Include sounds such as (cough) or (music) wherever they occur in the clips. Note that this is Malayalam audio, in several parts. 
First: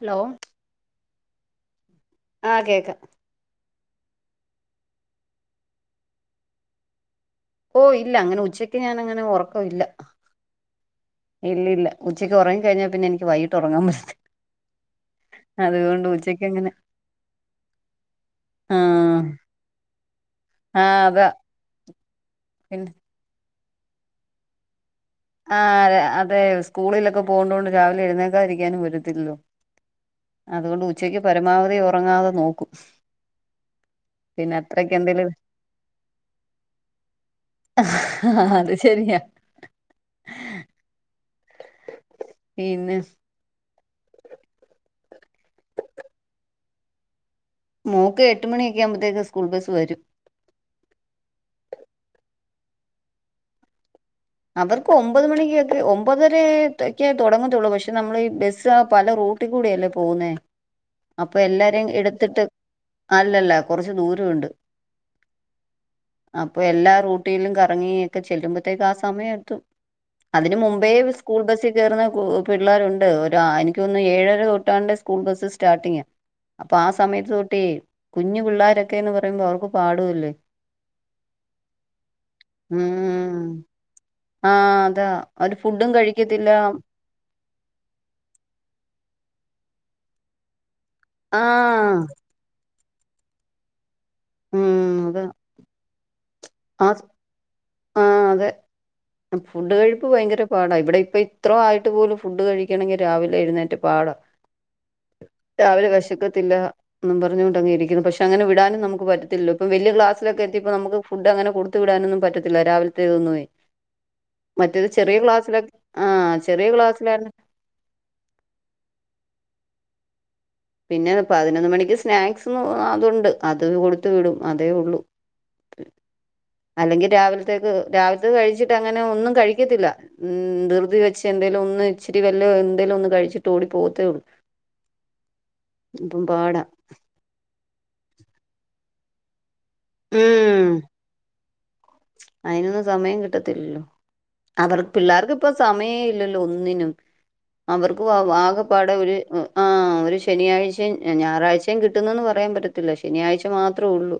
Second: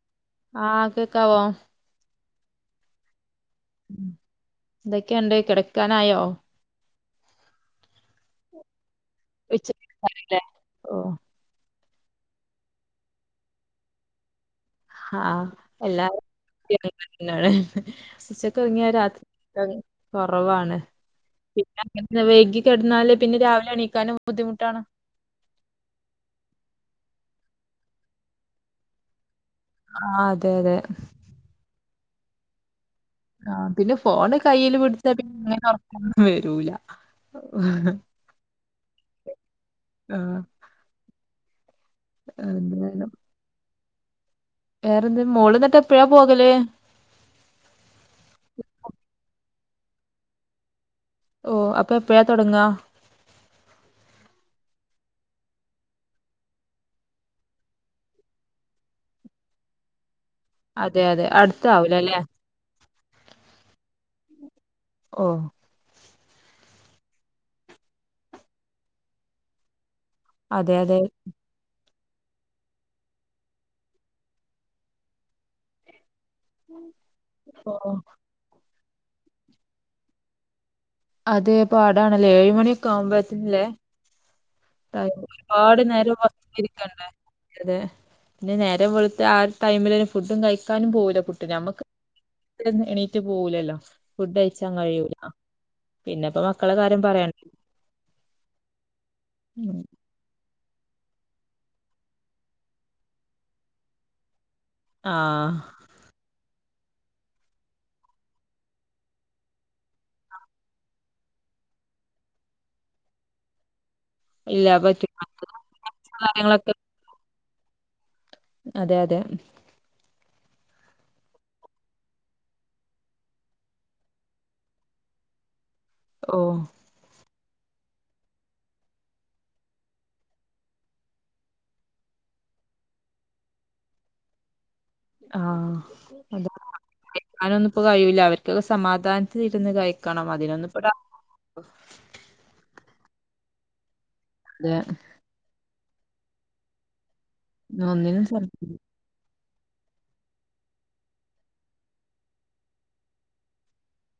ഹലോ ആ കേക്കാവോ ആ കേക്കാം എന്തോക്കെയുണ്ട് കിടക്കാനായോ ഓ ഇല്ല അങ്ങനെ ഉച്ചക്ക് ഞാൻ അങ്ങനെ ഒറക്കം ഇല്ല ഉച്ചക്കല്ലേ ഓ ഇല്ലില്ല ഉച്ചക്ക് ഒറങ്ങിക്കഴിഞ്ഞാ പിന്നെ എനിക്ക് വൈകിട്ട് ഒറങ്ങാൻ പറ്റത്തില്ല ആ അതുകൊണ്ട് എല്ലാവർ ഉച്ചയ്ക്ക് അങ്ങനെ (unintelligible) ഉച്ചക്ക് ഒറങ്ങിയ ആഹ് രാത്രി (unintelligible) കൊറവാണ് ആഹ് അതാ പിന്നെ (unintelligible) വെകി കിടന്നാല് പിന്നെ രാവിലെ എണീക്കാനും ബുദ്ധിമുട്ടാണ് ആ അതെ സ്കൂളിലൊക്കെ പോണ്ടോണ്ട് രാവിലെ എഴുന്നേക്കാതിരിക്കാനും പറ്റത്തിലല്ലോ ആഹ് അതെ അതെ അതുകൊണ്ട് ഉച്ചക്ക് പരമാവധി ഒറങ്ങാതെ നോക്കും ആ പിന്നെ ഫോണ് പിന്നെ കയ്യില് അത്രയ്ക്ക് പിടിച്ചാ എന്തേലും പിന്നെ അങ്ങനെ ഒറക്കൊന്നും വരൂലാ ആ അത് ശരിയാ ആ പിന്നെ എന്താലും വേറെന്ത് മോള് എന്നിട്ട് എപ്പഴാ പോകല് മോക്ക് എട്ട് മണിയൊക്കെ ആകുമ്പോഴത്തേക്ക് സ്കൂൾ ബസ് വരും ഓ അപ്പൊ എപ്പഴാ തുടങ്ങാ അവർക്ക് ഒമ്പത് മണികൊക്കെ ഒമ്പതരേട്ടെക്കെ തോടങ്ങത്തോള്ളൂ പഷേ നമ്മളീ ബസാ പല റൂ റൂട്ടി കൂടിയല്ലേ പോകുന്നേ അതെ അതെ അപ്പൊ എല്ലാരേം അടുത്താവൂലല്ലേ എടുത്തിട്ട് അല്ലല്ല കൊറച്ച് ദൂരോണ്ട് ഓ അപ്പൊ എല്ലാ റൂട്ടിയിലും കറങ്ങി ഒക്കെ ചെല്ലുമ്പോത്തേക്ക് ആ സമയം എത്തും അതിന് അതെ മുമ്പേ അതെ സ്കൂൾ ബസ് ചേർന്ന പിള്ളേരോണ്ട് ഒരാ ആ എനിക്കൊന്നുന്ന് ഏഴര തൊട്ടാണ്ട് സ്കൂൾ ബസ്സ് സ്റ്റാർട്ടിങ് അപ്പൊ ആ സമയത്ത് തൊട്ടീ ഓ കുഞ്ഞു പിള്ളാരൊക്കേന്ന് പറയുമ്പോ അവർക്ക് പാടുവല്ലേ അതെ പാടാണല്ലേ ഏഴ് ഉം മണിയൊക്കാവുമ്പോത്തില്ലേ ആ അതാ അവര് ഒരുപാട് ഫുഡും നേരം കഴിക്കത്തില്ല ബസിലിരിക്കണ്ടേ അതെ പിന്നെ നേരം വെളുത്ത ആ ടൈമില് ഫുഡും കഴിക്കാനും പോവൂല ആ കുട്ടി ഞമ്മക്ക് എണീറ്റ് പോവൂലല്ല ഫുഡ് കഴിച്ചാൻ ഉം കഴിയൂല അതാ പിന്നെപ്പോ മക്കളെ ആ കാര്യം സ്- പറയ ആ അതെ ഫുഡ് കഴിപ്പ് ഭയങ്കര പാടാ ഇവിടെ ഇപ്പ ഇത്ര ആയിട്ട് പോലും ഫുഡ് കഴിക്കണെങ്കിൽ രാവിലെ എഴുന്നേറ്റ് പാടാ ആഹ് രാവിലെ വെശക്കത്തില്ല പറഞ്ഞോണ്ടങ്ങിരിക്കുന്നു പക്ഷെ അങ്ങനെ വിടാനും നമുക്ക് പറ്റത്തില്ലല്ലോ ഇപ്പ വല്യ ക്ലാസിലൊക്കെ എത്തിപ്പ നമുക്ക് ഫുഡ് അങ്ങിനെ കൊടുത്തു വിടാനൊന്നും പറ്റത്തി ഇല്ല രാവിലത്തെ ഒന്നുമേ ഇല്ല മറ്റേത് ചെറിയ പറ്റൂല ക്ലാസ്സിലോക്കെ ആ ചെറിയ കാര്യങ്ങളൊക്കെ ക്ലാസിലാ അതെ അതെ പിന്നെ പതിനൊന്ന് മണിക്ക് സ്നാക്സൊന്ന് ആ ആ അതോണ്ട് അത് കൊടുത്തു വിടും അതേ ഒള്ളു ഓ അല്ലെങ്കിൽ രാവിൽ (unintelligible) രാവിലത്തത് കഴിച്ചിട്ട് അങ്ങനെ ഒന്നും കഴിക്കത്തില്ല ഉം ധൃതി വെച്ച് എന്തേലും ഒന്ന് ഇച്ചിരി വല്ല എന്തേലും ഒന്ന് കഴിച്ചിട്ട് ഓടി പോവത്തേ ഒള്ളൂ ആ അതെ (unintelligible) അതൊന്നും ഇപ്പോ കഴിയൂല്ല അവർക്ക് സമാധാനത്തി പിന്നെ കയിക്കണം അതിനൊന്നും ഉം ഇപ്പട ട്ടത്തില്ലല്ലോ അവർ പിള്ളേർക്കിപ്പോ സമയേ ഇല്ലല്ലോ ഒന്നിനും അവർക്കും ആ ഒന്നിനും സമ്മ- ആകപ്പാടെ ഒരു ആ ഒരു ശനിയാഴ്ച്ചയും ഞായറാഴ്ച്ചയും കിട്ടുന്നൂന്ന് പറയാൻ പറ്റത്തില്ല ശനിയാഴ്ച്ച മാത്രേ ഒള്ളൂ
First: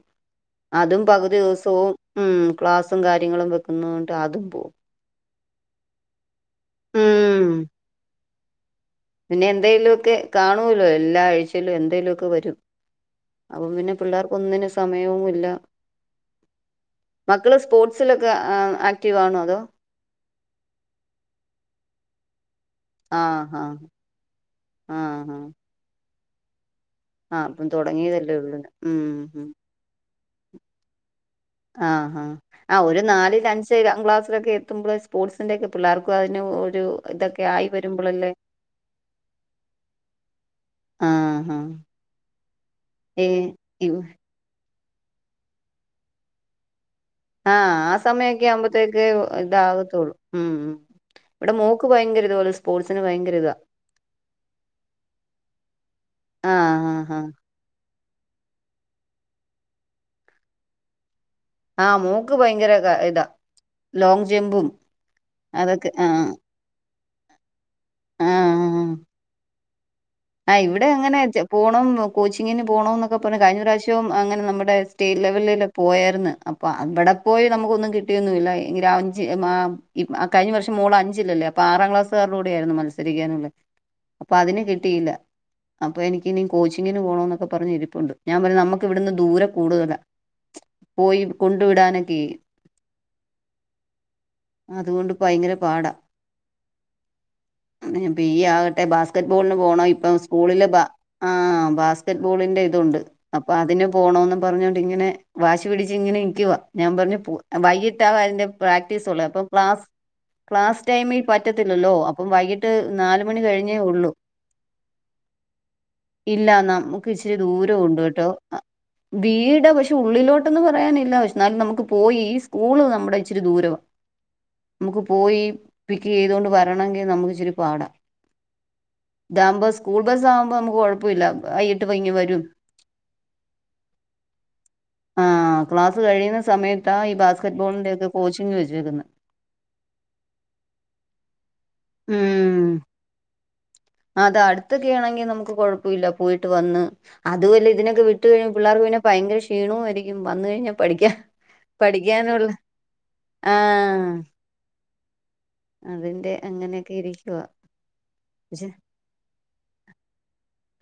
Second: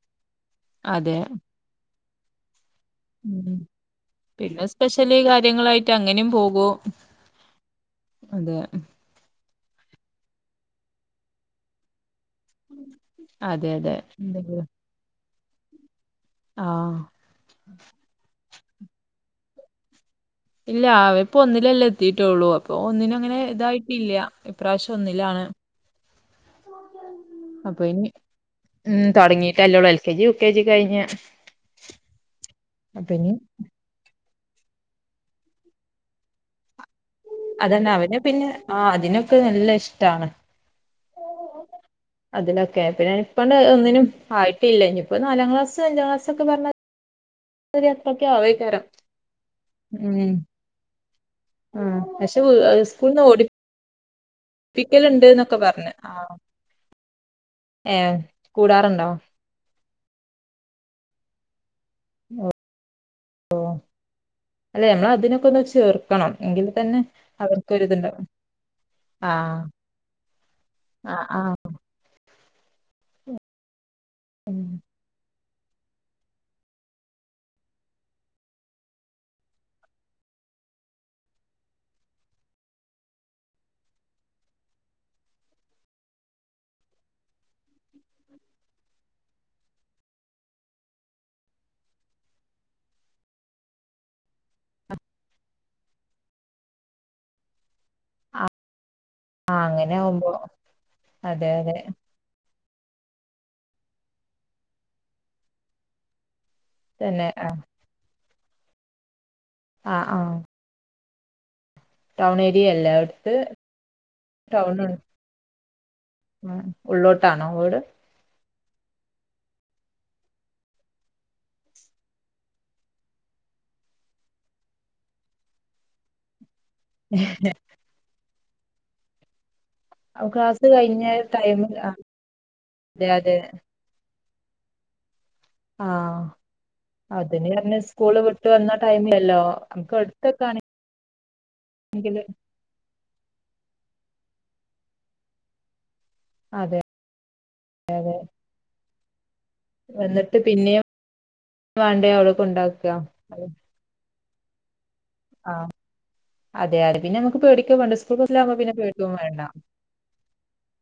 അതും അതെ പകുതി ദിവസവും ഉം ക്ലാസ്സും കാര്യങ്ങളും ഉം വെക്കുന്നോണ്ട് അതും പോവും ങ്ങളായിട്ട് അങ്ങനെയും പോകും ഉം അതെ പിന്നെ എന്തേലുംഒക്കെ കാണൂല്ലേ എല്ലാ ആഴ്ചയിലും എന്തേലും ഒക്കെ വ മ് അപ്പൊ അതെ പിന്നെ അതെ പിള്ളേർക്ക് എന്തെങ്കിലും ഒന്നിനും സമയവും ഇല്ല ആഹ് മക്കള് സ്പോർട്സിലൊക്കെ ആക്റ്റീവ ആണോ അതോ ഇല്ല അവപ്പോ ഒന്നിലല്ലാം എത്തിട്ടേള്ളൂ ഇപ്പൊ ഒന്നിനും ആ അങ്ങനെ ഹാ ഇതായിട്ടില്ല ഇപ്രാവശ്യം ആ ഹാ ഒന്നിലാണ് ആ അപ്പം അപ്പൊ ഇനി തുടങ്ങിയതല്ലേ ഉള്ളൂ ഉം തുടങ്ങിട്ടല്ലേള്ളൂ L K G U K G കഴിഞ്ഞ ആ ആഹ ആ ഒരു നാലില് അഞ്ച് ക്ലാസ് ഒക്കെ എത്തുമ്പോൾ സ്പോർട്സിൻ്റെ ഒക്കെ പിള്ളേർക്കും അതിന് ഒരു ഇതൊക്കെ ആയി അതന്നെ അവന് വരുമ്പോളല്ലേ പിന്നെ ആ അതിനൊക്കെ നല്ല ഇഷ്ടമാണ് ആഹ ആഹ അതിലൊക്കെ പിന്നെ ഇപ്പൊണ്ട് ഒന്നിനും ആയിട്ടില്ല ഇനിപ്പോ നാലാം ക്ലാസ് അഞ്ചാം ക്ലാസ്സ ഒക്കെ പറഞ്ഞ ആഹ ഒരു ആ അത്രൊക്കെ സമയൊക്കെ ആവേക്കാരം ആവുമ്പോത്തേക്ക് ഇതാകത്തുള്ളൂ ഉം ഇവിടെ മോക്ക് ആഹ് ഭയങ്കര പക്ഷെ ഇത സ്പോർട്സിന് ഭയങ്കര ഇതാ പിക്കലുണ്ട് എന്നൊക്കെ പറഞ്ഞു ആ ആഹ് ആഹ് ആഹ് ഏ കൂടാറുണ്ട് ആ ആഹ് മോൾക്ക് ഭയങ്കര ഇതാ ലോങ് ജമ്പും അല്ലെ നമ്മള അതിനൊക്കെ ഒന്ന് അതൊക്കെ ചേർക്കണം ആഹ് എങ്കിൽ തന്നെ അവർക്കൊരിതുണ്ട ആഹ് ആഹ ആഹ് ഇവിടെ എങ്ങനെ പോണം കോച്ചിങ്ങിന് പോണം എന്നൊക്കെ പറഞ്ഞു കഴിഞ്ഞ പ്രാവശ്യ ഏറ്റവും അങ്ങനെ നമ്മുടെ സ്റ്റേറ്റ് ലെവലില പോയാരുന്നു അപ്പൊ അവിടെ പോയി നമുക്കൊന്നും കിട്ടിയൊന്നുംല്ല അഞ്ച് കഴിഞ്ഞ വർഷം മോൾ അഞ്ചില്ലല്ലേ അപ്പൊ ആറാം ക്ലാസ്സുകാടെ കൂടെ ആയിരുന്നു മത്സരിക്കാനല്ലേ അപ്പൊ അതിന് കിട്ടിയില്ല അപ്പൊ എനിക്കിനി കോച്ചിങ്ങിന് പോണോ എന്നൊക്കെ പറഞ്ഞ ഇരിപ്പുണ്ട് ഞാൻ പറഞ്ഞ നമുക്ക് ഇവിടുന്ന് ദൂരം കൂടുതലാ പോയി കൊണ്ടു വിടാനൊക്കെ അതുകൊണ്ട് ഭയങ്കര പാടാ അപ്പ ഈ ആകട്ടെ ആഹ് ബാസ്ക്കറ്റ്ബോള അങ്ങനെ ഇ ആവുമ്പോ സ്കൂളിൽ അതെ അതെ ബാസ്കറ്റ് ബോളി ണ്ട് അപ്പൊ അതിന് പോണോന്ന് പർഞ്ഞോണ്ട് ഇങ്ങനെ വാശി പിടിച്ച് ഇങ്ങനെ നിക്കുവ. ഞാൻ പർഞ്ഞു തന്നെ ആഹ് വൈകിട്ടാ അന്റെ പ്രാക്ടീസുള്ള അപ്പം ക്ലാസ് ആഹ് ആഹ് ക്ലാസ് ടൈമിൽ പറ്റത്തില്ലല്ലോ അപ്പം ടൗൺ ഏരിയ വൈകിട്ട് അല്ലേ നാല് അടുത്ത് മണി കഴിഞ്ഞേ ഉള്ളൂ. ടൗൺ ഉം ഇല്ല നമുക്ക് ഇച്ചിരി ഉള്ളോട്ടാണോ ദൂരം വീട്? ഉണ്ട് കെട്ടോ. വീടാ പശേ ഉള്ളിലോട്ടൊന്ന് പറയാനില്ല. പശ് ന്നാലും നമുക്ക് പോയി സ്കൂള് നമ്മുടെ ഇച്ചിരി ദൂരവാ. നമുക്ക് പോയി പിക്കെയ്തോണ്ട് വരണങ്കി നമുക്കിച്ചിരിപ്പാടാ. കാംബസ് സ്കൂൾ ആ, ബസ്സാവുമ്പോ ക്ലാസ് നമുക്ക് കഴിഞ്ഞ കൊഴപ്പമില്ല. ടൈമിൽ അയ്യട്ട് വ ആഹ് ഇങ്ങ വരും. അതെ അതെ ആഹ് അ ക്ലാസ് ആഹ് കഴിയുന്ന സമയത്താ ഈ അതിന് പറഞ്ഞ് ബാസ്കറ്റ്ബോളിന്റെയൊക്കെ സ്കൂള് വിട്ട് കോച്ചിങ് വന്ന വെച്ചക്കുന്നെ (inaudible) ടൈമിലല്ലോ എങ്കില് അതാ ടുത്തൊക്കെയാണെങ്കി നമുക്ക് കൊഴ പ്പൊയില്ല പോയിട്ട് അതെ വന്ന് അതു അല്ല ഇതിനൊക്കെ വിട്ട് കഴിഞ്ഞ പിള്ളാർക്ക് പിന്നെ ഭയങ്കര ഷ് ക്ഷീണോയിരിക്കും വന്നിട്ട് വന്ന് കഴിഞ്ഞ പിന്നെയും പഠിക്കാ വേണ്ടേ അവിടെ പഠിക്കാനുള്ള കൊണ്ടാക്ക ആ ആ അതിന്റെ അതെ അങ്ങനെയൊക്കെ അത് പിന്നെ നമുക്ക് ഇരിക്കുവാ പേടിക്കുവേണ്ട സ്കൂൾബസ്സിലവുമ്പോ പക്ഷെ പിന്നെ പേടിക്കൂ വേണ്ട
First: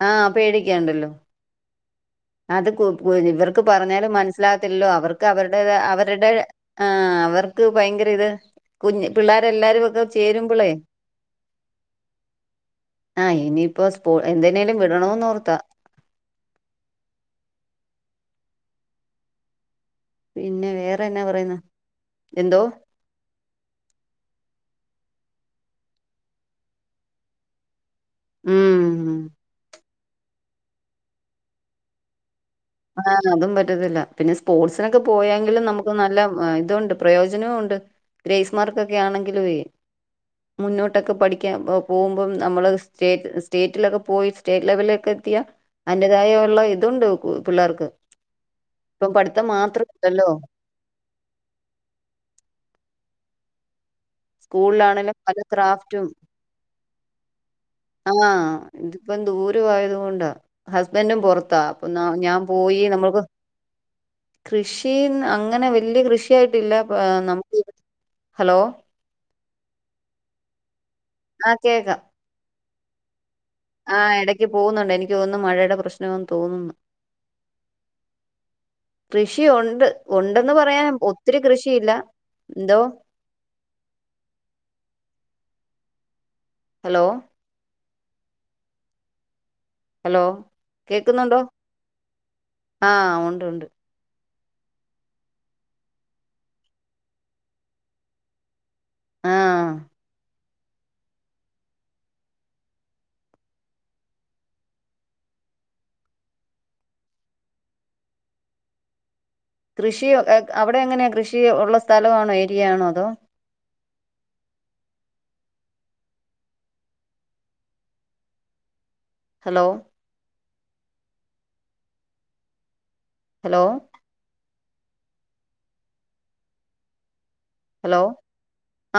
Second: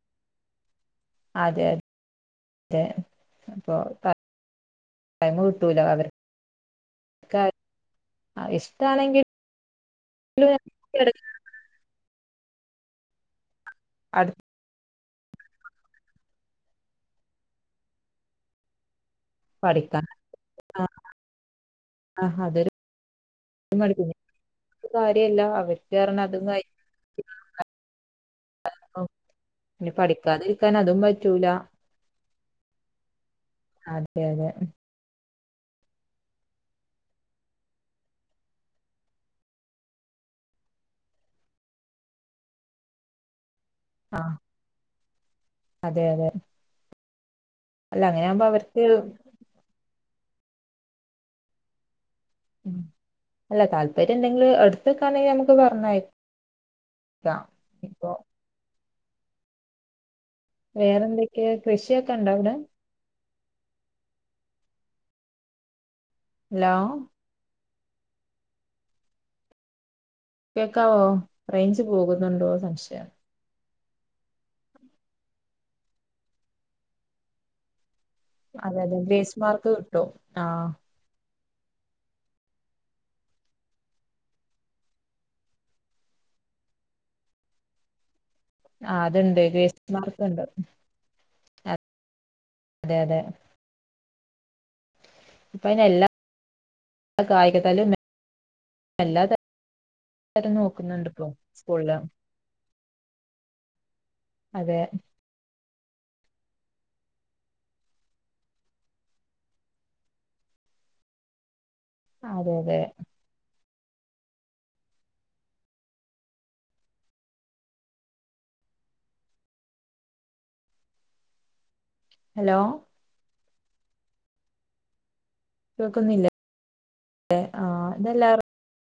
ആ പേടിക്കേണ്ടല്ലോ അതെ അതെ അത്കു പു ഇവർക്ക് അപ്പൊ പറഞ്ഞാലും മനസ്സിലാകത്തില്ലല്ലോ അവർക്ക് ടൈം അവരുടതാ കിട്ടൂല അവരുടെ ആ അവർക്ക് ഭയങ്കര ഇത് കുഞ് ഇഷ്ടാണെങ്കിലും പിള്ളേരെല്ലാരും ഒക്കെ ചേരുമ്പളേ ആ ഇനീ പ്പൊ സ്കൂ അടുത്ത് എന്ത്? ഏലും വിടണോർ ത്താ ന്ന് പഠിക്കാ പിന്നെ അ വേറെന്നാ പറയുന്നെ അ എന്തോ അതൊരു (unintelligible) കാര്യല്ല അവര്ക്ക് അറഞ്ഞതും ക ഉം ഞ്ഞി പഠിക്കാതിരിക്കാൻ അതും പറ്റൂല ആ അതും പറ്റത്തില്ല അതെ പിന്നെ അതെ സ്പോർട്സിനൊക്കെ പോയാ യല് നമുക്ക് നല്ല ഇതുണ്ട് പ്രയോജനോണ്ട് ഗ്രേസ്മാർക്കൊക്കെ ആണെങ്കിലോയ്‌ മുന്നോട്ടൊക്കെ പഠിക്കാൻ പോകുമ്പോ നമ്മള് സ്റ്റേറ്റ്സ് റ്റെറ്റിലൊക്കെ ആ പോയി സ്റ്റേറ്റ് ലെവലിലൊക്കെത്തിയ അതെ അതെ അയിന്റെതായ ഒള്ള ഇതുണ്ട് കു പിള്ളേർക്ക് അല്ല അങ്ങനെയാകുമ്പോ അവർക്ക് ഇപ്പം പഠിത്തം മാത്രം അല്ലല്ലോ ഉം അല്ല താൽ പര്യണ്ടെങ്കില് സ്കൂളിലാണെലും അടുത്തക്കാണെങ്കി പല ഞമ്മക്ക് പറഞ്ഞയ ക്രാഫ്റ്റും ക്കാം ഇപ്പൊ ആഹ് ഇതിപ്പം ദൂരൊ ആയത്കൊണ്ട ഹസ്ബൻഡും വേറെന്തൊക്കെയ പൊറത്ത അപ്പൊന്നാ കൃഷിയൊക്കെ ഉണ്ടോ ഞാൻ അവിടെ പോയി നമ്മുക്ക് കൃഷി ന്ന് അങ്ങനെ വല്ല്യ ഹലോ കൃഷിയായിട്ടില്ല നമുക്ക് ഹലോ കേക്കാവോ ആഹ് റേയ്ഞ്ച് കേക്കാം. പോകുന്നുണ്ടോ സംശയം ആഹ് എടക്ക് പോകുന്നുണ്ട് എനിക്ക് തോന്നുന്നു. മഴയുടെ പ്രശ്നവാന്ന് തോന്ന്ന്നു അതെ അതെ ഗ്രേസ് കൃഷി മാർക്ക് ഉണ്ട് കിട്ടും ആ ഉണ്ടെന്ന് പറയാൻ ഒത്ത് ഒത്തിരി കൃഷിയില്ല എന്തോ ഹലോ ആ അത് ഇണ്ട് ഹലോ കേക്കുന്നുണ്ടോ അതെ അതെ ആഹ് ഒണ്ട് ഉണ്ട് ഇപ്പ അയ്ന് എല്ലാ കായിക തലും (unintelligible) എല്ലാം ആഹ് തരം (unintelligible) നോക്കുന്ന്ണ്ട് ഇപ്പോ സ്കൂളിലം അതെ കൃഷി അവിടെ എങ്ങനെ കൃഷി ഉള്ള സ്ഥലവാണോ അതെ ഏരിയ അതെ ആണോ അതോ ഹലോ ഹലോ ഹെലോ കേക്കുന്നില്ലെ അ ആഹ ഹലോ ഇതെല്ലാ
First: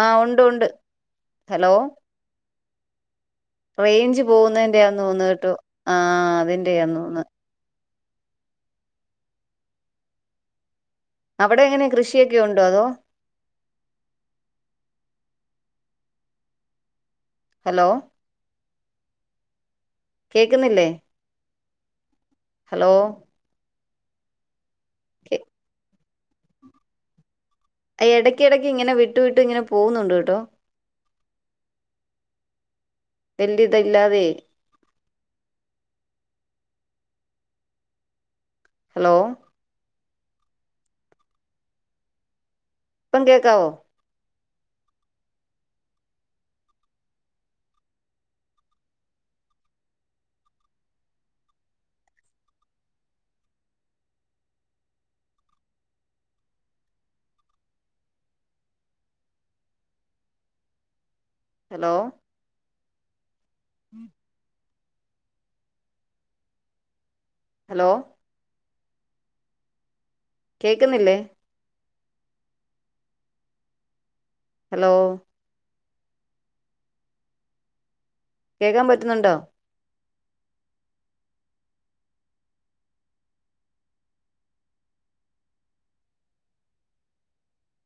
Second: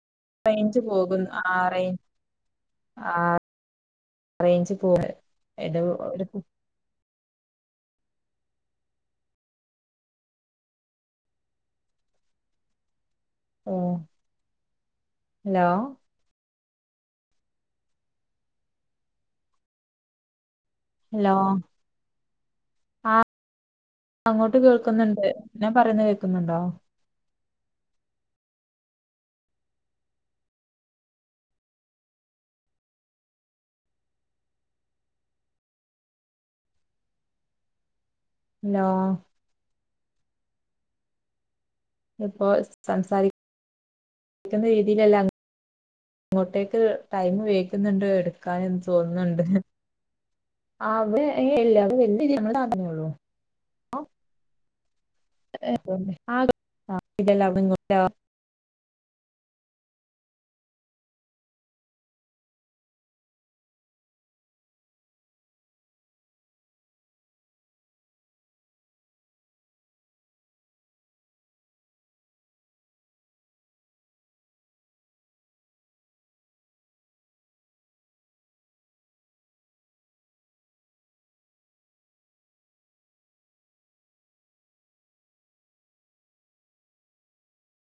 ആഹ് ഉണ്ട് ഉണ്ട്. റേഞ്ച് പോകുന്നു ആ ഹലോ റേഞ്ച് ആഹ റേഞ്ച് പോകുന്നതിന്റെയാ തോന്നു കേട്ടോ ഇത് ആ ഒരു അതിന്റെയാ തോന്നു അവിടെ എങ്ങനെ കൃഷിയൊക്കെ ഉണ്ടോ അതോ ഓ ഹലോ ഹലോ കേക്കുന്നില്ലേ ഹലോ ഹലോ അങ്ങോട്ട് കേൾക്കുന്നുണ്ട് ഞാൻ പറയുന്നു കേക്കുന്നുണ്ടോ ഇടയ്ക്ക് ഇടക്ക് ഇങ്ങനെ വിട്ടു വിട്ടു ഇങ്ങനെ പോകുന്നുണ്ട് കേട്ടോ എല്ലതല്ലാത (unintelligible) ഹലോ ഇപ്പ ഇപ്പം കേക്കാവോ കളിക്കുന്ന (unintelligible) രീതിയിലല്ലാം ഇങ്ങോട്ടേക്ക് ടൈം വൈക്കുന്നുണ്ട് എടുക്കാനന്ന് (unintelligible) തോന്നുന്നുണ്ട് അവ ല്ല (unintelligible) അവ വല വി ഞങ്ങൾ പറഞ്ഞേള്ളു ആ ഇ (unintelligible) (unintelligible) ഹലോ (inaudible) ഹലോ കേക്കുന്നില്ലേ ഹലോ കേക്കാൻ പറ്റുന്നുണ്ടോ